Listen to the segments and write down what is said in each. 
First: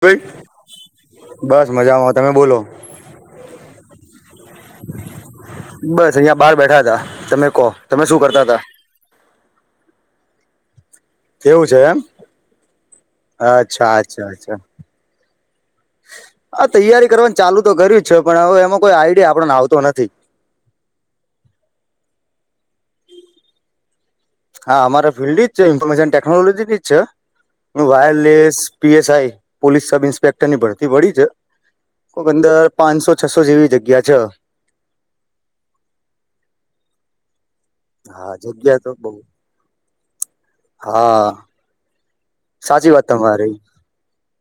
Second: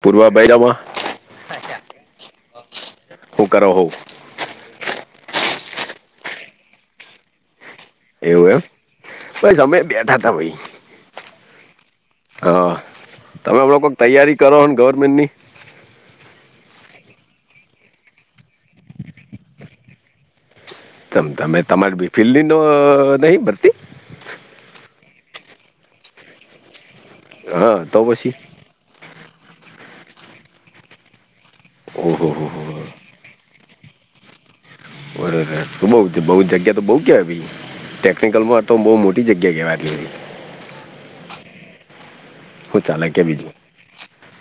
પૂર્વાભાઈ તમે બસ મજામાં તમે બોલો. હું કરો હોવ બસ અહિયાં બહાર બેઠા હતા તમે કો. એવું એમ બસ અમે બેઠા તા ભાઈ. તેવું છે એમ હા તમે લોકો અચ્છા અચ્છા તૈયારી અચ્છા કરો ને ગવર્મેન્ટ ની. આ તૈયારી કરવાનું ચાલુ તો કર જ છે પણ હવે એમાં કોઈ આઈડિયા આપણને આવતો નથી. ત તમે તમારી બી ફિલ્ ન નહી ભરતી હા અમારા ફિલ્ડ જ છે ઇન્ફોર્મેશન ટેકનોલોજી જ છે હા તો પછી વાયરલેસ. પીએસઆઈ પોલીસ સબ ઈન્સ્પેક્ટરની ભરતી પડી છે ઓહો કો હો અંદર હો પાંચસો. છસો જેવી જગ્યા છે. શું બઉ બ જગ્યા તો બઉુ કેવાય ભી હા ટેકનિકલમાં તો જગ્યા બઉુ બહુ મોટી જગ્યા કેવાય એટલી. હા શું સાચી વાત ચાલે કે બીજું તમારી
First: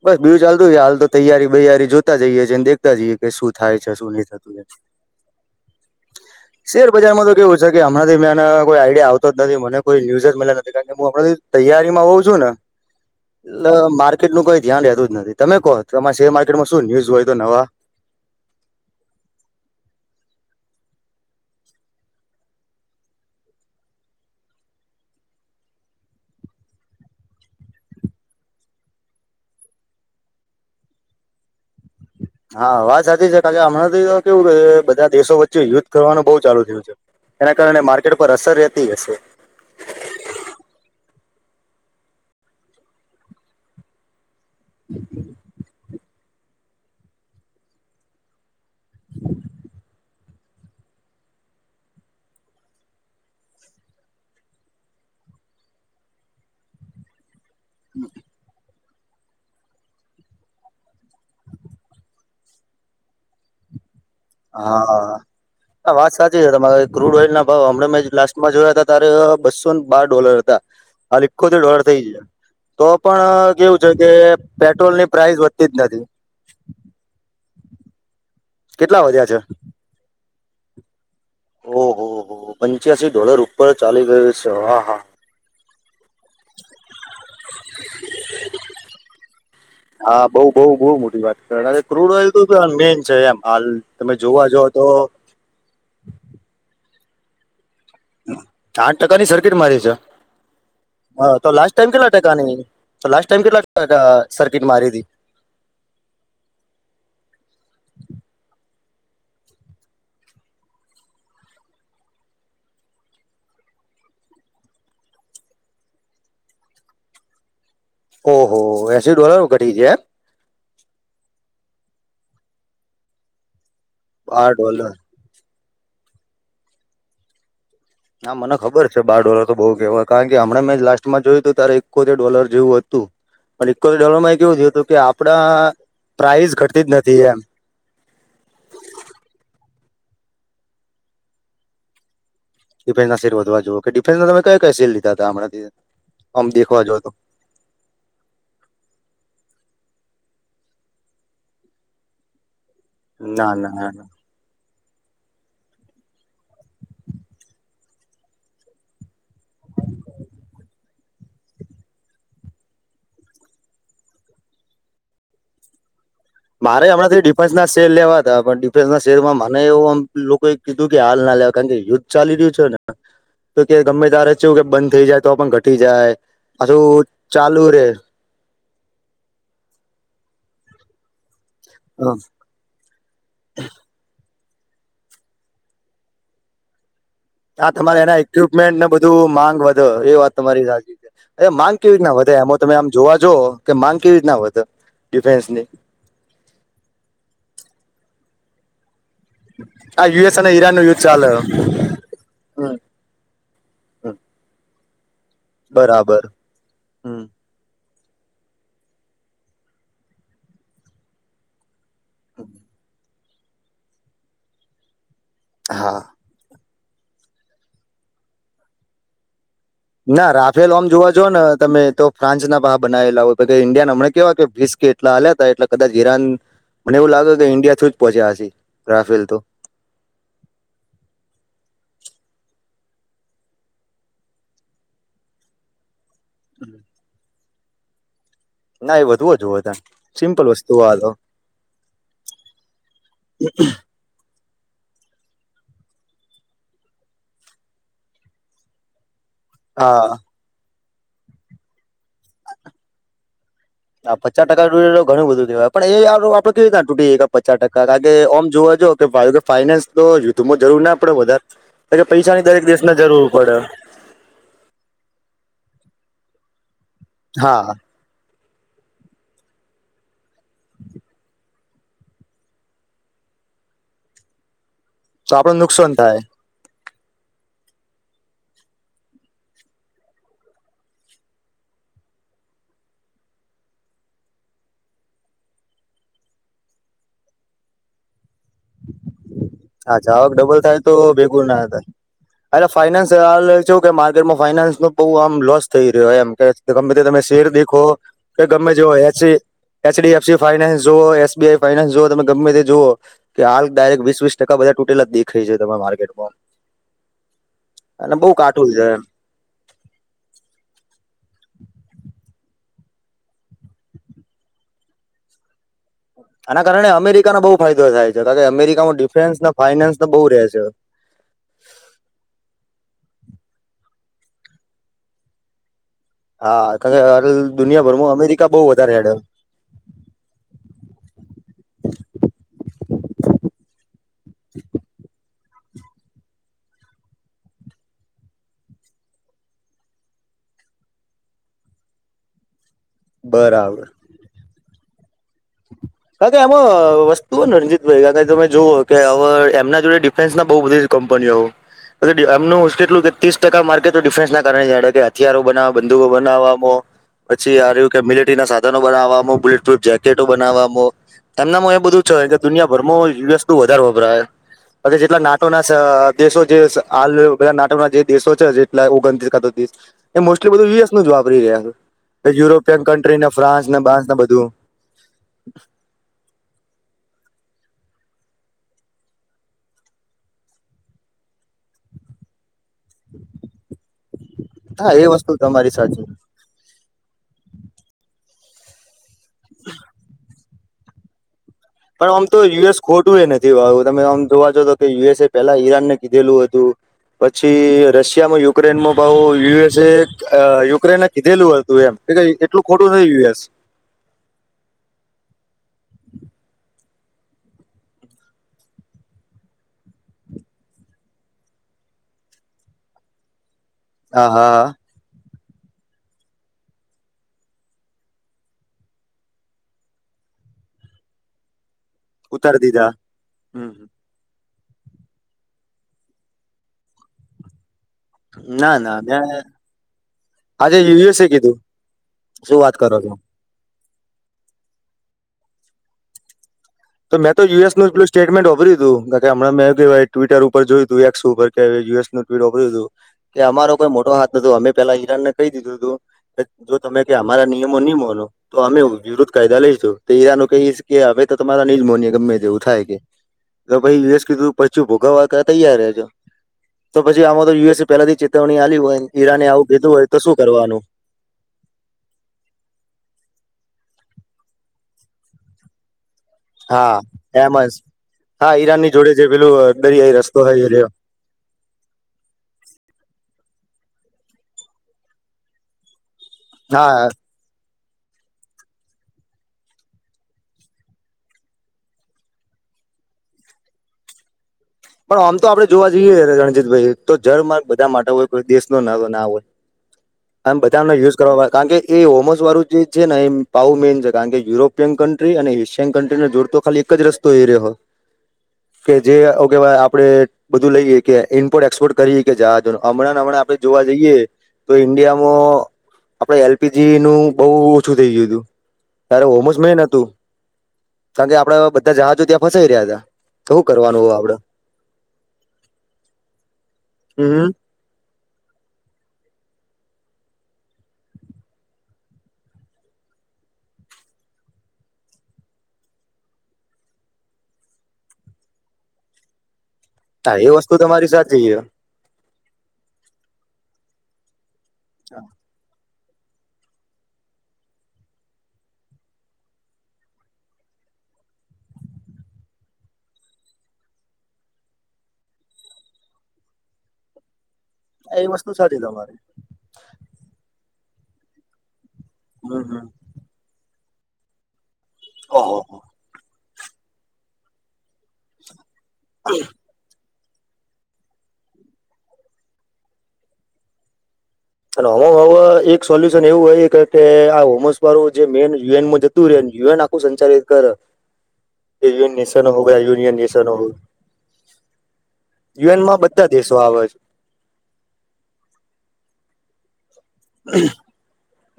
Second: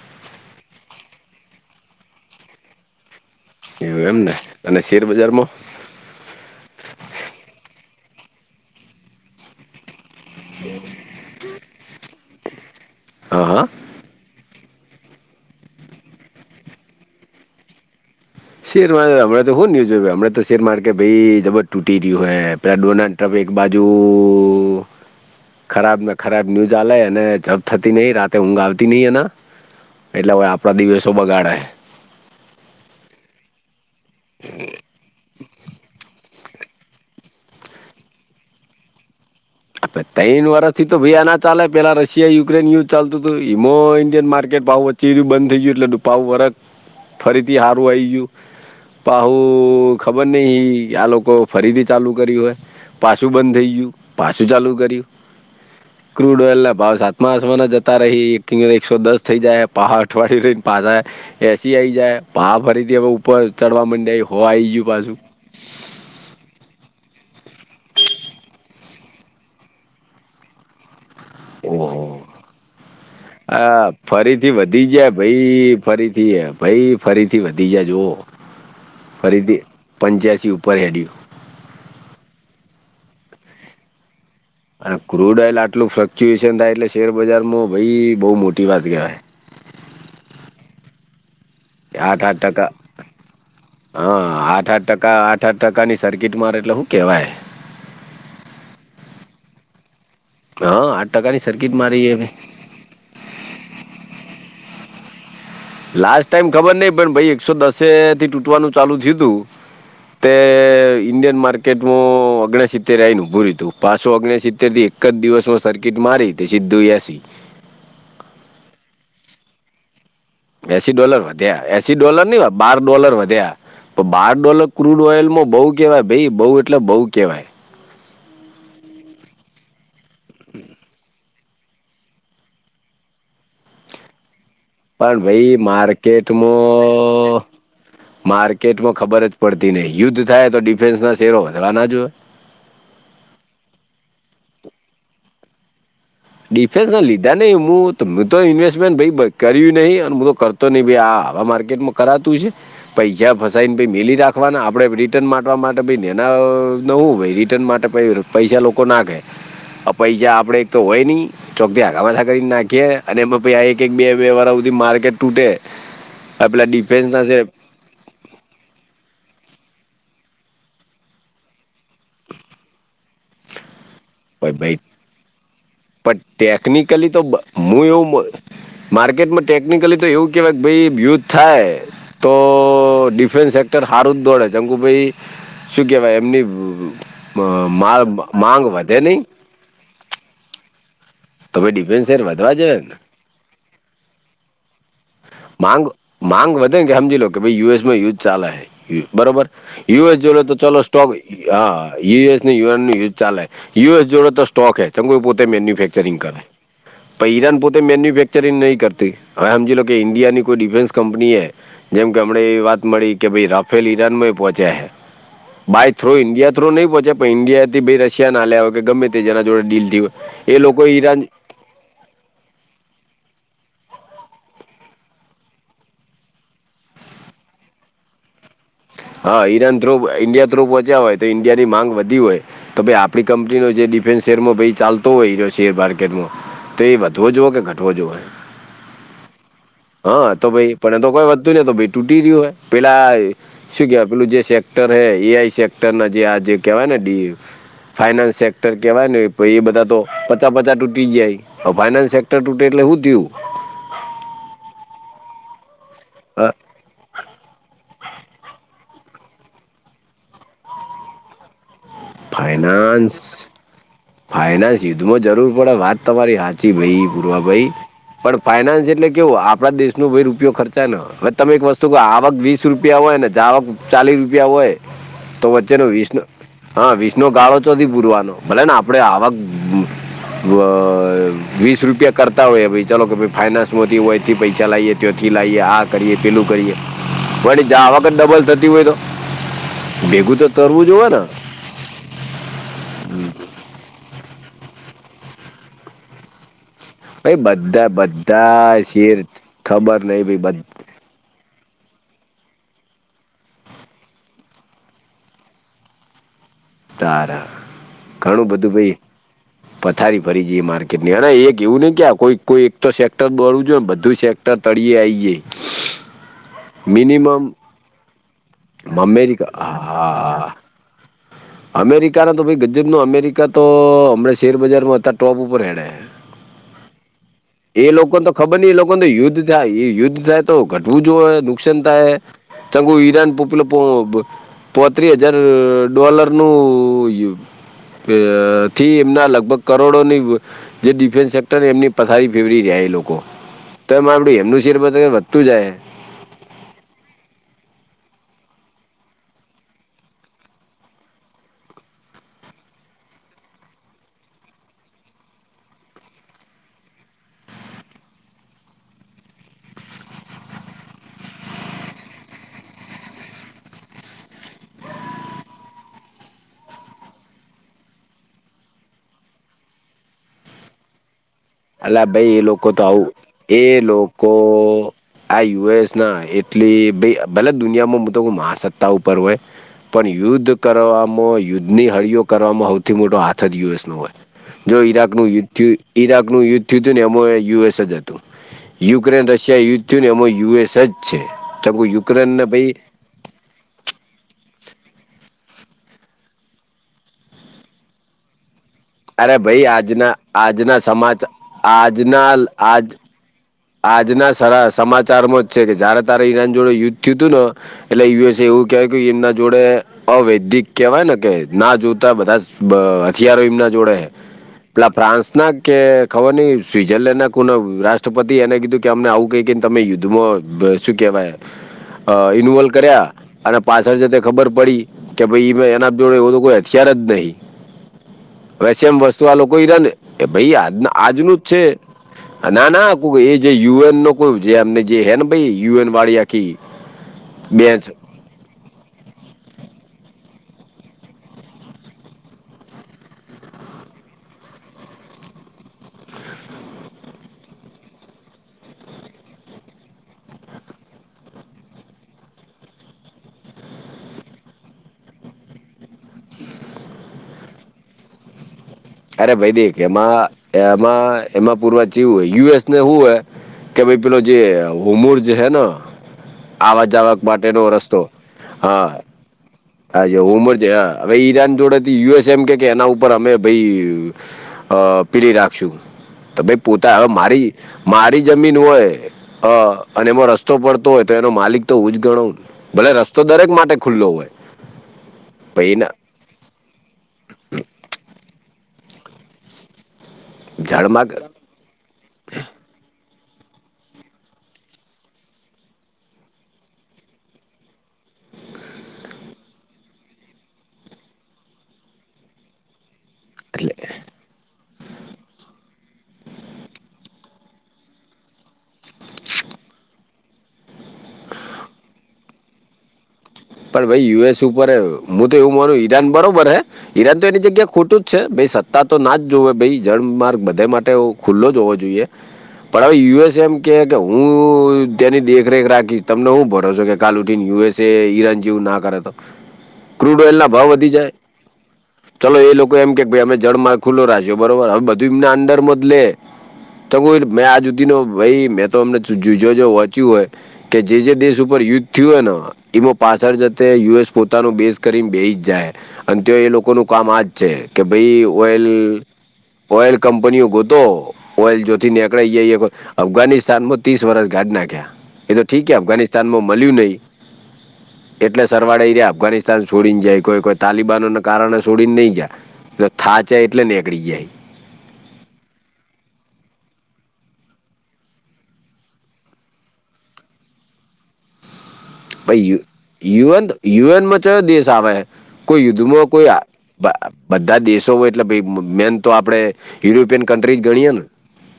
બસ બીું ચાલતું છે હાલ તો તૈયારી બૈયારી જોતા જઈએ છએ અનેને દેખતા જઈએ કે શું થાય છે એવું શું એમ નહીં ને થતું અને શેરબજારમાં. શેર બજારમાં તો કેવું છે કે હમણાંથી મેને કોઈ આઈડિયા આવતો જ નથી મને કોઈ ન્યુઝ જ મળ્યા નથી કારણ કે હું હમંથી તૈયારી માં હોઉ છું ને. હા હા એટલે માર્કેટનું કોઈ ધ્યાન રેતુ જ નથી તમે કહો છ આમાં શેર માર્કેટમાં શું ન્યુઝ હોય તો નવા. શેર મા હણાં તો હું ન્યુઝય હમણા તો શેર માર્કેટ ભાઈ જબર તૂટી રહ્યું હૈ. પલા ડોનાલ્ડ ટ્રમ્પ એક બાજુ ખરાબ ને ખરાબ ન્યૂઝ આલે અને જપ થતી નહી રાતે ઊંઘ આવતી નહી એના. એટલે હવે આપણા દિવસો બગાડાય. હા વાત સાચી છે કાર કે હમણાંથી તો કેવું બધા દેશો વચ્ચે યુદ્ધ કરવાનું બહુ ચાલુ થયું છે. એના કારણે માર્કેટ પર અસર રહેતી હશે. તેન વર્ષ થી તો ભયા ના ચા પેલા રશિયા યુક્રેન યુદ્ધ ચાલતું તું મો ઇન્ડિયન માર્કેટ પાાવ વચ્ચીયું બંધ થઈ ગયું એટલે પાાવ વરખ ફરીથી સારું આવી ગયું પહુ ખબર નહ આ લોકો ફરીથી ચાલુ કરી્યું હોય. પાછું બંધ થઈ ગયું. શું ચાલુ કર્યું ક્રૂડ ઓઇલ ના ભાવ સાતમા આસવાના જતા રહી એક એકસો દસ થઈ જાય પહા અઠવાડય રને પાછ એસી આઈ જાય પાવ ફરીથી હવે ઉપર ચડવા માંડે. હા આ વાત સાચી તમારી ક્રૂડ ઓઈલ ના ભાવ હમં મેં લાસ્ટમાં જોયા હતા તારે બસો ને બાર ડોલર. લખો ડોર ઓહો થઈ જ તો પણ કેવું હા છે કે ફરીથી વધી પેટ્રોલ ની ગયા પ્રાઇસ વધતી જ ભાઈ નથી. ફરીથી ભાઈ ફરીથી વધી જ જોઓ કેટલા વધ્યા છે ફરીથી પંચ્યાસી ઉપર હેડયું. ઓહો હો પંચ્યાસી ડોલર ઉપર ચાલી ગયું છે હા હા ફ્રૂડ ઓઇલ આટલું ફ્લક્ચ્યુએશન થાય એટલે શેરબજારમાં ભાઈ બહુ મોટી વાત કહેવાય. હા બઉુ બહુ બહુ મોટી વાત. ક્રૂડ આઠ ઓયલ તો આઠ ટકા મેઈન છે એમ હાલ તમે જોવા જા તો અઠ્ઠાર ટકાની સર્કિટ મારે એટલે શું કહેવાય આઠ ટકાની સર્કિટ મારી છે હા આઠ હ ટકાની તો લાસ્ટ સર્કિટ ટાઈમ મારી કેટલા એ ટકાની. તો લાસ્ટ ટાઈમ કેટ લ સર્કિટ મારી હતીથી લાસ્ટ ટાઈમ ખબર નહી પણ ભ ઈ એકસો દસે થી તૂટવાનું ચાલુ થય તુ તે ઈન્ડિયન માર્કેટમાં ઓગણ સિત્તેર આવીને ઊભું રહ્યું હતું પાંસો ઓગણ સિત્તેર થી એક એક જ દિવસમાં સર્કિટ મારી સીધું એસી ઓહો એસી ડોલર ઘટી જાય એમ એસી ડોલર વધ્યા એસી ડોલર નની બાર ડોલર વધ્યા બાર ડોલર ક્રૂડ ઓઇલમાં બઉ કેવાય ભાઈ બઉ એટલે બઉ કેવાય હા મને ખબર છે બાર ડોલર તો બહુ કેહેવાય કારણ કે હમણે મેં લાસ્ટમાં જોયું તું ત્યારે એકોતેર ડોલર જેવું હતું પણ એકોતેર ડોલર માં કેવું થયુ હતું કે પણ આપડા ભાઈ પ્રાઇસ ઘટતી જ નથી એમ માર્કેટમાં માર્કેટમાં ખબર જ પડતી નહી યુદ્ધ થાય તો ડિફેન્સ ના શેરો વધવા ના જો ડિફેસના સેલ વધવા જુઓ કે ડિફન્સના તમે કયા સે લીધા હમણાથી ડિફેન્સ ના લીધા ને નહીં હું મે તો ઇન્વેસ્ટમેન્ટ ભાઈ કર્યું નહીં અને હું તો કરતો નહીં ભાઈ આ આવા માર્કેટમાં કરાતું છે પૈસા ના ફસાઈ ના ન ના ભાઈ ના. મેિલી રાખ નાખવા આપણે રિટર્ન માટવા માટે ભને એના નવું રિટર્ન માટે પૈસા લોકો નાખે પૈસા આપડે એક તો હોય ચોક આામાથા કરીને નાખીએ અને એ પ એક એક બે બે વાધી માર્કેટ તૂટે આપેલા મારે ડિફેન્સ હમણાંથી ના છે ડિફેન્સના શેર લેવા હતા પણ ડિફેન્સ ના શેરમાં મને એવું આમ લોકોએ કીધું કે હાલ ના લેવા કારણ કે યુદ્ધ ચા લી રહ્યું છે ને હ [inaudible] તો કે ગમે ત્યારે તેનું ભાઈ કે ભાઈ બંધ થઈ જાય તો પણ ઘટી જાય પણ આછું ટેકનિકલી તો બ ચાલુ હું રે એવું મ માર્કેટમાં ટેકનિકલી તો એવું કેવાય ભાઈ યુઘ થાય હમ. તો ડિફેન્સે અત હારું જ દોડે શંકુભાઈ શું કેહેવાય એમની અ, હા મા તમારે એના માંગ ઈક્વિપમેન્ટને વધે નહીં બધું માંગ વધો એ વાત તમારી સાચી અરે તો ભાઈ માંગ કેવી ડિફેન્સ રીતના સેર વધે વધવા એમાં તમે જોઈએ આમ ને જોવા જ કે માંગ કેવી રીતના વધે ડિફેન્સની માંગ માંગ વધે કે સમજી લો કે ભ ઈ યુએસ માં યુદ્ધ ચાલે બરોબર આ યુએસ જોલો અને તો ચાલ ઈરાનનું યુદ્ધ સ્ટોક ચાલે હ યુએસને હમ યુએન યુ ચાલે યુએસ હમ. જોડે તો સ્ટોક હ ચંમકે પોતે મેન્યુફેક્ચરિંગ બરાબર કરે હમ પણ ઈરાન પોતે મેન્યુફેક્ચરિંગ નહીં કરતી હવે સમજી લો કે ઈન્ડિયાની કોઈ ડિફેન્સ કંપની એ જેમ કે હમણે એવી વાત મળી કે ભાઈ રાફેલ ઈરાન માંય પોહોંચ્યા છે. બાય હા થ્રો ઇન્ડિયા થ્રો નહી પહોચે પણ ઈન્ડિયા થી ભ રશિયા ના આલ્યા હોય કે ગમે તેના જોડે ડીલ થઈ ના હોય એ રાફેલ ઓમ લોકો જોવા જો ઈરાન ને તમે તો ફ્રાન્સના ભ બનાવેલા હોય ઈન્ડિયાના મને કેવા કે ભીસ્ કે એટલા હલ્યા હતા એટલે કદાચ ઈરાન મને એવું લાગે કે ઈન્ડિયા થય જ પહોચ્યા હશે રાફેલ તો હા ઈરાન થ્રુ ઇન્ડિયા થ્રુ પહોચ્યા હોય તો ઈન્ડિયા ની માંગ વધી હોય તો ભાઈ આપણી કંપનીનો જે ડિફેન્સ શેરમાં ભાઈ ચાલતો હોય એ શેર માર્કેટમાં તો એ વધવો જુવ કે ઘટવો જોવો ના એ વધુ જ હોતા હા સિમ્પલ તો ભાઈ વસ્તુ આ પણ એ તો કોઈ વધતું નને તો ભાઈ તૂટી રહય્યું હો પેલા પેલું જે સેક્ટર હ એ આઈ સેક્ટર ના જે આ કેવાય નેડી ફાઇનેન્સ સેક્ટર કેવાય ને એ બધા તો હા પચા પચા તૂટી જાય ફાઈનાન્સ સેક્ટર તૂટે એટલે હુ થયું. હા પચાસ ટકા તુટે તો ધણુ બધું થય પણ એાર આપડ કેવી રીતના તૂટી ગ પચાસ ટકા કાર કે આમ જોવા જા કે ભ ઈ કે ફાઈનાન્સ તો યુઘમાં જરૂર ના પડે વધારે કે પૈસાની દરેક દેશને જરૂર પડે. ફાયના સીધમાં જરૂર પડે વાત તમારી હાચી ભાઈ પુરવા હા ભાઈ પણ ફાઈનાન્સ એટલે કેવો આપડા દેશ ન ભાઈ રૂપિયો ખર્ચા ન હવે તમે એક વસ્તુ આવક વીસ રૂપિયા હોય ને જ આવક ચાલીસ રૂપિયા હોય તો આપડે વચ્ચેનો નુકસાન વીસ થાય નો હા વિસનો ગાળો ચોથી પુરવાનો ભલે ને આપડે આવક [unintelligible] ગ અ વીસ રૂપિયા કરતા હોય બિજા લોકો બી ફાઈનાન્સ વથી હોય એથી પૈસા લાવએ ત્યથી લાઈએ આ કરીએ પેલું કરીએ, પણ જ્યા આવક જ ડબલ થતી હોય તો? જાવક ભેગું ડબલ થાય તરવું તો જોવે ને ભેગુ ના અ અરે ફાઈનાન્સ આ [unintelligible] ચેવુ કે માર ઘેર માં ફાઈનાન્સ નો બો આમ લોસ થઈ રહ્યો એમ કે કે ગમે તે તમે ભાઈ શેર દેખો બધા કે ગમે બધા જ ઓય એ શેર ચ એ ચ ખબર ડી ફ સી નહીં ભાઈ ફાઈનાન્સ જુઓ અ સ બી આ ઈ ફાઇનાન્સ જો તમે ગમે તે જુઓ કે હાલ ડાયરેક્ટ વીસ વીસ ટકા બધા તૂટેલા જ દેખય જાય તમાર માર્કેટમાં. તાર અને બહુ ઘણું કાટું બધું છે ભઈ એમ પથારી ફરી જઈ માર્કેટની એક એવું નય કે આ કોઈ કોઈ એક તો સેક્ટર બોલવું જોઈ ને બધું સેક ટર તળયે આઈ જાઈ. આના કારણે અમેરિકાનો બો ફાયદો થાય છે કા કે અમેરિકામાં ડિફેન્સ ને અમેરિકા ફાઈનાન્સ તો બો હા રેસે હવે. અમેરિકાના તો ભઈ ગજબ નો અમેરિકા તો હમણાં શેરબજારમાં અતા ટોપ ઉપર હેડે હે. હા [unintelligible] એ લોકો તો અમેરિકા ખબર બહુ ની એ લોકો વધારે તો હેડે યુદ્ધ થાય એ યુદ્ધ થાય તો ઘટવું જો અ નુકસાન થાહે, તંગુ ઈરાન પોપુલો પો અ પોત્રી હજાર ડોલર નું યુ બઅ થી એમના લગભગ કરોડોની જે ડિફેન્સ સેક્ટરન એમની પથારી ફેવરી રહ્યા એ લોકો બરાબર તો માં વળી એમનું શેર બજાર વધતું જાહે. કા કે એમાં અ વસ્તુઓ રંજિતબઈ તમે જુઓ કે અવે એમના જોડે ડી ફેન્સ ના બો બધી કંપનીઓ [unintelligible] એમનું કેટલું કે ત્રીસ ટકા માર્કેટ ડિફરન્સ ના કારણેે કે હથયારો બના બંદુકો બનાવમાં પછી આર્યું કે મિલેટરી ના સાધનો બનાવામાં બુલેટ પ્રુફ જેકેટો બનાવા માં એમનામાં એ બધું છે કે દુનિયાભરમાં યુએનુ વધારે વપરાહે. પછી જેટલા નાટોના સ દેશો જે સ હાલ બધા નાટોના જે દેશો છે જેટલા ઓગણતીસ કાતો તીસ એ મોસ્ટલી બધું યુએસ નુજ વાપરી રહ્યા. અલા છે ભઈ એ લોકો યુરોપિયન તો આવું, કન્ટ્રી ને એ ફ્રાન્સ ને બાન્સ ને લોકો બધું આ યુએસ ના એટલી ભય ભલે દુનિયામો મો તો મહાસત્તા ઉપર હોય પણ યુદ્ધ કરવામો યુદ્ધની હળિઓ કરવામાં હ્વૈથી મોટો હાથ જ યુએસ નો હોય જો હા એ ઈરાકનું વસ્તુ યુદ્ધ તમારી થ્યુ સાચી ઈરાક નું યુદ્ધ થ્યુ તું એમોએ યુએસ જ હતું, યુક્રેન રશિયા યુદ્ધ થ્યુ એમોય યુએસ જ છે તો યુક્રેનને ભઈ તુએ નથી [unintelligible] તમે આમ જોવા જો તો કે યુએસ એ પેલા ઈરાન ને કીધેલું અતું. પછી રશિયામાં યુક્રેનમાં બઉ અરે ભાઈ યુએસે આજના અ આજના યુક્રેન સમાચાર કીધેલું અતું એમ કે કે આજના એટલું આજ ખોટું નહી યુએસ. આજના સરા સમાચારમાં જ છે કે જયારે તારે ઈરાન જોડે યુદ્ધ થ્યુ તું ન એટલે યુએસએ એવું કયું કે એમના જોડે અવૈદિક કેવાય ને કે ના જોતા બધા બ હથિયારો એમ ના જોડે હે આ હા હા. પેલા ફ્રાન્સ ના કે ખબર નય સ્વિઝરલેન્ડ ના કોના રાષ્ટ્ર પતિ એને કીધું કે અમને આવું કઈ કઈ ને તમે યુદ્ધમાં ગ શું કેવાય અ ઉતારી ઇન્વોલ્ દીધા કર્યા અને પાછળ જે તે ખબર પડી કે ભઈ ઈબી એના જોડે એવ તો કોઈ હથિયાર જ નહીં ના વેસે ના મેં [unintelligible] લોકો ઈરાને ભઈ આજ આજે યુએસએ આજનું જ કીધું છે શું ના વાત ના કરો છો કોક એ જે યુએન નો કો જેમને જે હે ને ભાઈ યુએન વાળી. આખી તો મે તો યુએસનુ બેન્ચ એટલૂજ સ્ટેટમેન્ટ હ્મબ્યુ તું કે કે હમણા મે કેવાય ટ્વિટર ઉપ જોયું તું એક્સ ઉપર કે યુએસ નું [unintelligible] વાપર્યું તું કે અમારો કોઈ મોટો હાથ નોતો અમે પેલા ઈરાન ને કય દીધું હતું કે જો તમે કે અમારા નિયમો નિ મોનો તો અમે વિરુદ્ધ કાયદા લઈશું તે આ લોકો ઈજ કે અમે તો તમારા નીજ માન્યિએ ગમે તેવું થાય કે તો પછી યુએસ કીધું પછી ભોગાવા તૈયાર હ છો તો પછી આમતો યુસએ પેહલાથી ચેતવણી આલી હોય અરે ઈરાને ભાઈ આવું દેક કીધું હોય તો એમાં શું કરવાનું એમાં એમાં પૂરવાચવું હોય યુ એસને હું હોય કે ભઈ પહેલો જે હુમર જે હૈ ન આવવાક હા જાવક એમ માટેનો જ રસ્તો હા ઈરાનની જોડે પેલું દરિયાઈ રસ્તો થયો રહ્યો હ ઈરાન જોડેથી યુએસ એમ કે કે એના ઉપર અમે ભાઈ અ પીડી રાખશુ તો ભાઈ પોતા હા હવે મારી મારી જમીન હોય હા અને એમાં રસ્તો પડતો હોય તો એનો માલિક તો હોું જ ગણાવુંને ભલે રસ્તો દરેક માટે ખુલ્લો હોય પણ આમ તો આપડે ભાઈ એના જોવા જઈએ રણજીતભાઈ તો જરમાંર્ બધા માટે હોય કોઈ દેશનો ના ના હોય આમ બધાનો ઝાડમાં યુઝ કરવામાં આવે કારણ કે એ હોમસ વાળું જે છેને એ પાાવ મેઈન છે કારણ કે યુરોપિયન કન્ટ્રી અને એશિયન કન્ટ્રીને જોડતો ખાલી એક જ રસ્તે તૈયરી હોય [inaudible] કે જે કે આપડે બધું લઈએ કે ઇ્પોર્ટ એક્સપોર્ટ કરીએ કે જજ હમણાં હમં આપણે એટલે જોવા જઈએ તો ઈન્ડિયામાં આપડે એલ પી જી નું બહુ ઓછું થઇ ગયું હતું ત્યારે હોમોસ મેન હતું કારણ કે આપડાે બધા જહાજો ત્યાં ફસાઈ રહ્યા હતા તો શું પણ ભાઈ કરવાનું આપડે યુએસ ઉપર હું તો એવું માનું ઈરાન બરોબર હે ઈરાન તો એની હમ જગ્યા ખોટું જ છે ભાઈ સત્તા તો ના જ જોવે ભ જળ માર્ગ બધે માટે ખુલ્લો જ હોવો જોઈએ પણ હવે યુએસ એમ કે કે હું તની દેખરેખ રાખીશ તમને હું ભરો છો કે કાલ ઉઠીને યુએસ એ ઈરાન જેવું ના કરે તો ક્રુડ ઓઇલ હા ના એ ભાવ વસ્તુ વધી તમારી જાય સાચી છે. ચલો એ લોકો એમ કે ભાઈ અમે જળમારગ ખુલ્લો રાખો બરોબર હવે બધું એમના અંદર માં જ લે તો કોઈ મેં આ જુદી ન ભાઈ મેં તો અમને જોજ વહંચ્યું હોય કે જે જે દેશ ઉપર યુદ્ધ થયું હોય ને એમાં પાછળ જતે યુએસ પોતાનો બેઝ કરીને બે જ જાય અને તે એ લોકોનું કામ આજ છે કે એ ભાઈ વસ્તુ સાચી ઓઇલ તમારી ઓઈલ કંપનીઓ ગોતો ઓઇલ જોતી નીકળ જ હમ હમ અફઘાનિસ્તાનમાં ત્રીસ વર્ષ ગાઢ નાખ્યા એ તો ઓહો ઠીક કે હો. અફઘાનિસ્તાનમાં મળ્યું નહીં એટલે સરવાળ એ રહ્યા અફઘાનિસ્તાન છોડીને જાય કોઈ કોઈ તાલિબાનોને કારણે છોડીને નહીં જાય તો થા જાય એટલે નેનીકળી જાય અને હ હવે એક સોલ્યુશન એવું હોય કે આ હોમસ વારું જે મેન યુએન ુરન યુએન આખું સંચાલિત કર [unintelligible] યુનિયન યુએન નેશનો હો યુએનમાં કયો દેશ આવે કોઈ યુએનમાં યુદ્ધમાં બધા કોઈ દેશો આવે છે. બધા દેશો હોય એટલે મેન તો આપડણે યુરોપિયન કન્ટ્રીજ ગણીએે ને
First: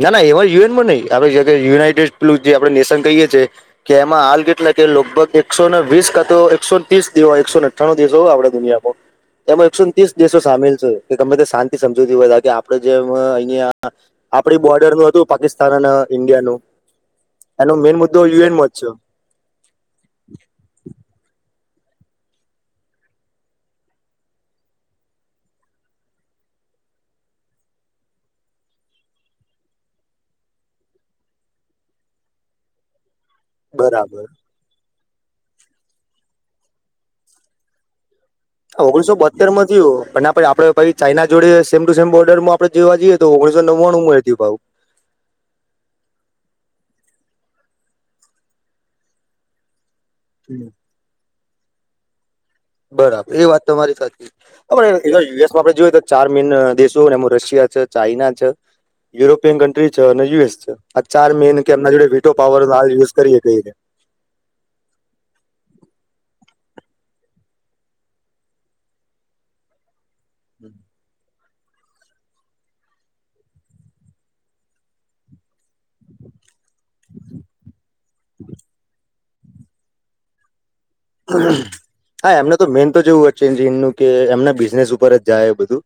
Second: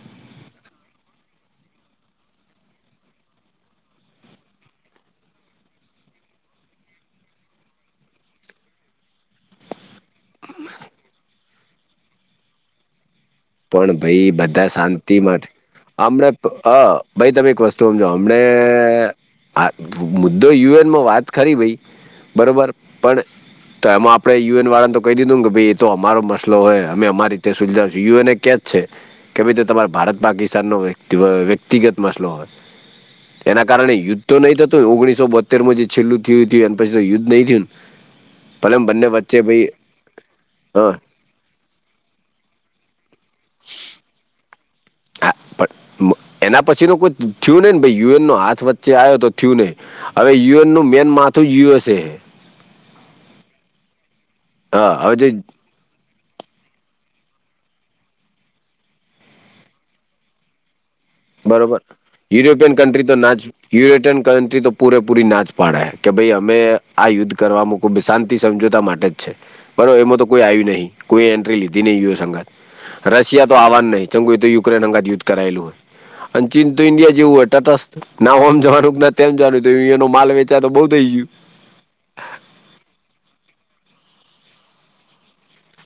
ના ના એમાં યુએનમાં નહ આપણે યુનાઇટેડલ જે આપડણે નેશન કહીએ છીએ કે એમાં હાલ કેટલા કે લગભગ એકસોને વીસ કાતો એકસોને ત્રીસ દવા એકસોને અ દેશ હો આપે દુનિયામાં એમાં એકસો ત્રીસ દેશો સામેલ છે કે ગમે તે શાંતિ સમજૂતી હોય હતાા કે આપડે જેમ અહિયાં પણ ભાઈ આપડી બધા બોર્ડરનું શાંતિ હતું માટે પાકિસ્તાન અને હમણા ઇન્ડિયાનું ભાઈ તમે એક એનો વસ્તુ મેન સમમજ મુદ્દો અમને યુએનમાં જ છે. હા મુદ્દો યુએનમાં વાત ખરી ભાઈ બરોબર પણ તો એમાં આપડણે યુએન વાળાને તો કહી દીધું કે ભાઈ એ તો અમારો મસલો હોય અમે અમારી રીતે સુલજાવશું યુએ કે છે કે ભાઈ તમારે ભારત પાકિસ્તાન ન વ્યક્તિગત મસલો હોય એના કારણે યુદ્ધ બરાબર તો નઈંતુંને ઓગણીસો બોતેરમાં જે છેલ્ું થયું એ પછી યુદ્ધ નઈ થયું ભલે એમ બંને ઓગણીસો વચ્ચે બોતેર ભાઈ માંયું પણ આપે હ આપેછી ચાઈના જોડે સેમ ટુ સેમ બોર્ડર માં આપણે જોવા જઈએ તો ઓગણીસો નવ્વાણું મળીયું ભઉ હા પણ એના પછી ન કોઈ થયું નહીિ ને ભ યુ એન નો હાથ વચ્ચે આવ્યો તો થયું નહીિ હવે યુ એન નું મેન માથું યુ એસ એ હે બરાબર એ વાત તમારી સાથે આપ હા હવે જે યુએસમાં આપણે જોય તો ચાર મેન દેશો એમ રશિયા છે ચાાઈના છે યુરોપિયન કન્ટ્રી છે અને યુએસ છે આ ચાર મેઇન કે બરોબર એમના જોડે વિટો પાવર ન હાલ યુઝ કરીએ કઈ ર યરોપયન કન્ટ્રી તો પૂરેપૂરી નાચ પાડાય કે ભાઈ અમે આ યુદ્ધ કરવાવામાં ખબ શાંતિ સમજોતા માટે જ છે બરો એમાં તો કોઈ આવ્યું નહીિ કોઈ એન્ટ્રી લીધી યંગ રશિયા તો આવવા નહી ચંગુ તો યુક્રેન અંગા યુ્ધ કરેલું હોય અને ચીન તો ન્ડિયા જે ઉળટા ના હમ જવાનું ના તેમવાનું એનો માલ વેચા તો બઉુ થઈ ગય હા એમને તો મેન તો જેવું જ ચેન્જન નનું કે એમના બિઝનેસ ઉપર જ જાય બધું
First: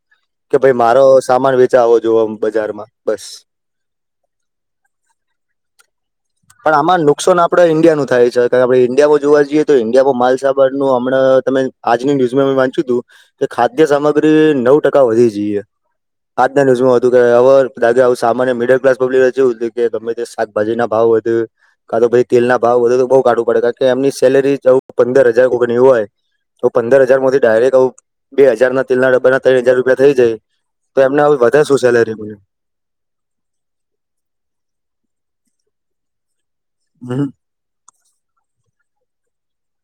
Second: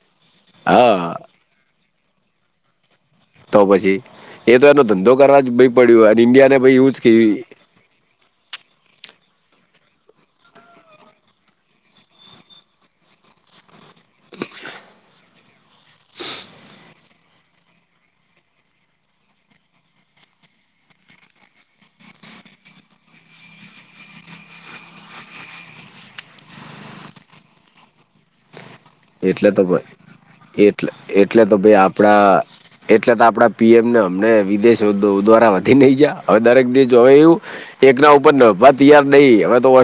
કે ભાઈ મારો હા સામાન વેચાાવો જોુ બજારમાં બસ. તો પછી એ તો એનો ધંધો કરવા જ ભ પડ્યો અને ઈન્ડિયા ને ભ એવું જ કે ઇન્ડિયા નું થાય છે આપણે ઈન્ડિયામાં જોવા જઈએ તો ઈન્ડિયામાં માલસાબર નું હમં તમે આજની ન્યુઝમાં વાંચ્યું હતું કે ખાદ્ય સામગ્રી નવ ટકા વધી જઈએ આજના ન્યુઝું હતું કે હવેાગેું સામાન્ય મિડલ ક્સ પબ્લિક જેવુંું કે ગમે તે ભાજી ના ભાવ વધુ કા તોછ તેલ ના ભાવ વધુ તો બહઉ કાટું પડે કારણ કે એમની સેલેરીવ પંદર હજાર કોવું હોય તો પંદર હજાર માંથી ડાયરેક્ટ બે હજાર ના તેલના ડબ્બા ના એટલે તો ત્રણ હજાર રૂપિયા થઈ જાય એટલે તો એમને હ એટલે તો વધારે ભાઈ શું સેલેરી મળે આપણા એટલે તો આપડા પીએમને અમને વિદેશ દ્વારા વધી નહી જયા હવે દરેક દેશ જોવે એવું એક ના ઉપર નભવા તૈયાર નહીં હવે તો વ